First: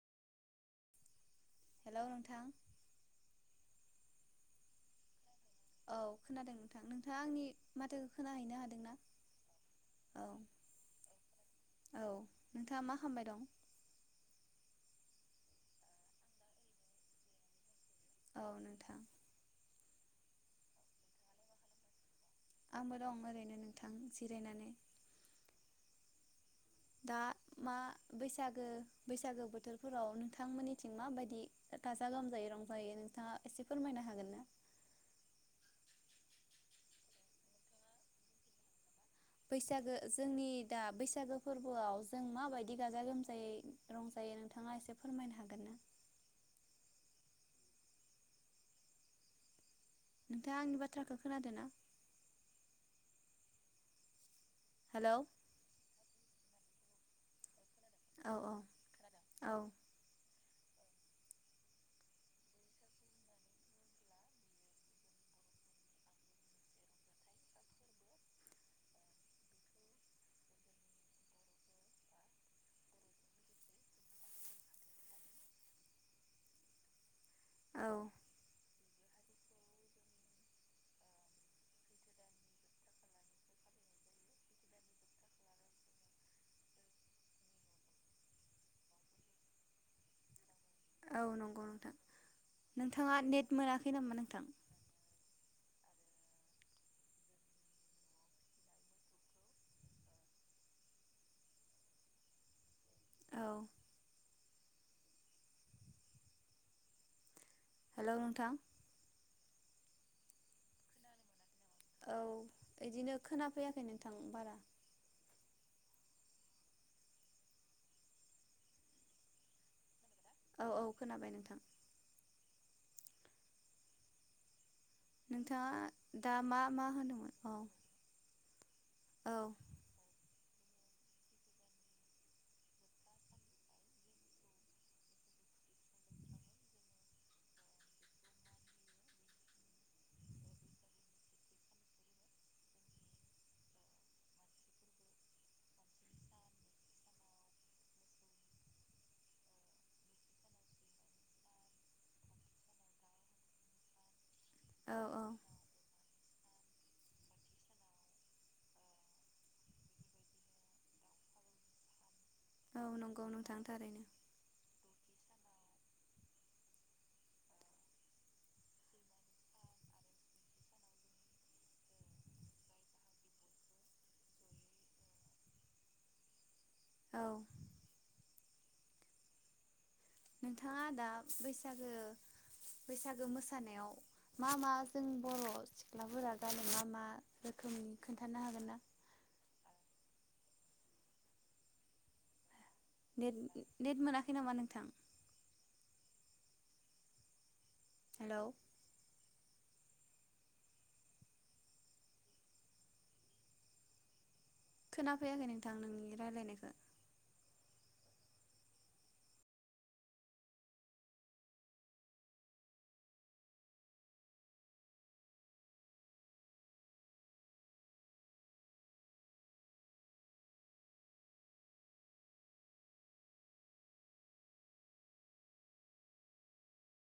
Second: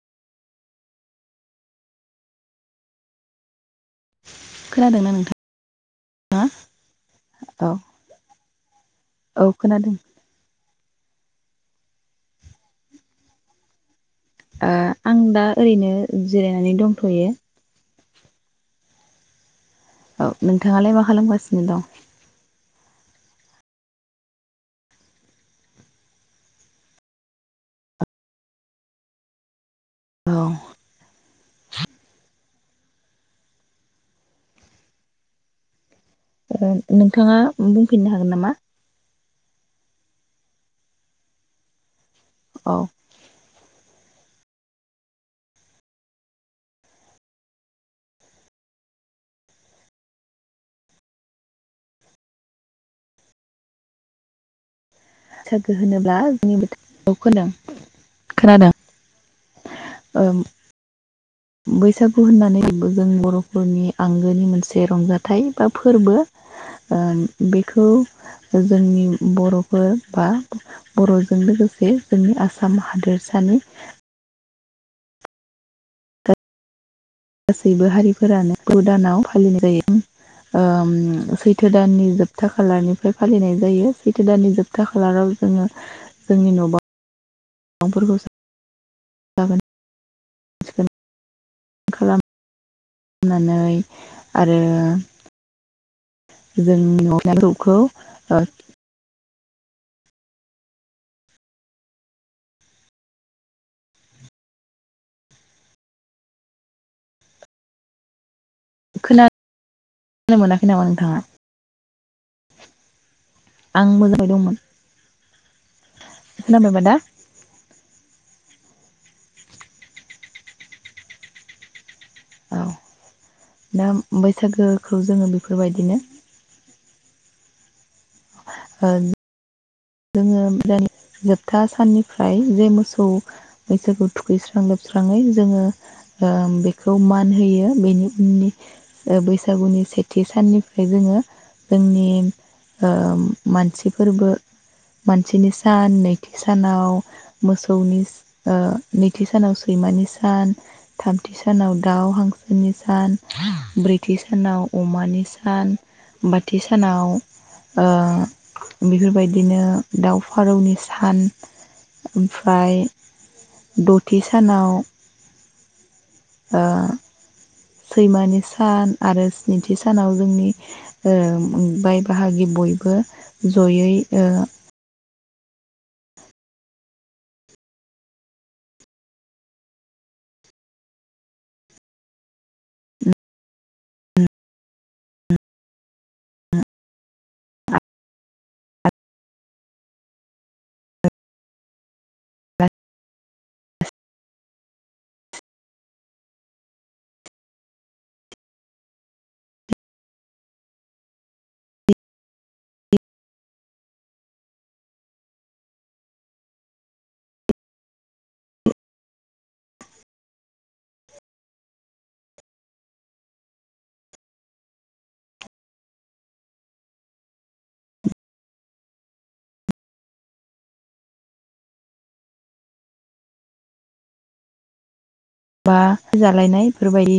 Hello नोंथां। खोनादोंना नोंथां? औ खोनादों नोंथां। नोंथाङा आंनि औ माथोखौ खोनाहैनो हादोंना औ खोनादों औ। औ नोंथाङा मा खामबाय दं? ओ आं दा ओरैनो जिरायनानै दंथ'यो। औ नोंथां। औ नोंथाङालाय मा खालामगासिनो दं? आंबो दं ओरैनो नोंथां जिरायनानै। दा मा बैसागो बैसागो बोथोर। फोराव औ नोंथांमोननिथिं माबायदि थाजा गोमजायै रं। ओमफ्रायो नोंथाङा एसे फोरमायनो हागोन ना? ओ नोंथाङा बुंफिननो हागोन नामा? बैसागो जोंनि दा बैसागो फोरबोआव। जों औ माबायदि गाजा गोमजायै। रंजायो नोंथाङा एसे फोरमायनो हागोन ना? नोंथाङा आंनि बाथ्राखौ खोनादोंना? हेलौ सोरखो होनोब्ला। नि बोथोराव खोनादों। औ औ औ खोनादों ओं। बैसागु होननानै जों बर'फोरनि आंगोनि मोनसे रंजाथाइ बा फोरबो ओ बेखौ जोंनि बर'फोर बा बर'जों लोगोसे जोंनि आसाम हादोरसानि‌। औ गासैबो हारिफोरानो। सै दानाव फालिनाय जायो ओ सैथो दाननि जोबथा खालारनिफ्राय फालिनाय जायो सैथो दाननि जोबथा खालाराव जोङो जोंनि न' बांफांफोरखौ। औ नं खालाम खालामनानै मोनाखै नामा नोंथां आरो। जों नदा दुबखौ औ हेल' नोंथां। खोना खोनानो मोनाखै नामा नोंथाङा। औ बिदिनो। खोनाफैयाखै आं नोंथां मोजाङै बारा। दंमोन खोनाबायबा दा। औ औ खोनाबाय नोंथां। औ दा बैसागो। खौ जोङो नोंथाङा बेफोरबायदिनो। दा मा मा होनोमोन औ। ओ औ जोङो जोबथा साननिफ्राय जे मोसौ बैसागु थुखैस्रां लोबस्राङै जोङो बेखौ मान होयो बेनि उननि बैसागुनि सेथि साननिफ्राय जोङो जोंनि मानसिफोरबो मानसिनि सान नैथि सानाव मोसौनि नैथि सानाव सैमानि सान थामथि सानाव दाउ हांसोनि सान ब्रैथि सान। ब्रैथि सानआव औ औ अमानि सान। बाथि सानाव बेफोर बायदि। बिदिनो दाव फारौनि सान। ओमफ्राय औ नंगौ नोंथां थारैनो दथि सानाव सैमानि सान आरो स्निथि सानाव जोंनि बाय बाहागि बयबो जयै औ। नोंथाङा आदा बैसागो बैसागो मोसानायाव मा मा जों बर' सिख्लाफोरा गानो मा मा रोखोमनि खोन्थानो हागोनना। नेट नेट मोनाखै नामा नोंथां। हेलौ। खोनाफैयाखै नोंथां नोंनि रायलायनायखौ। बा जालायनाय बेफोर बायदि।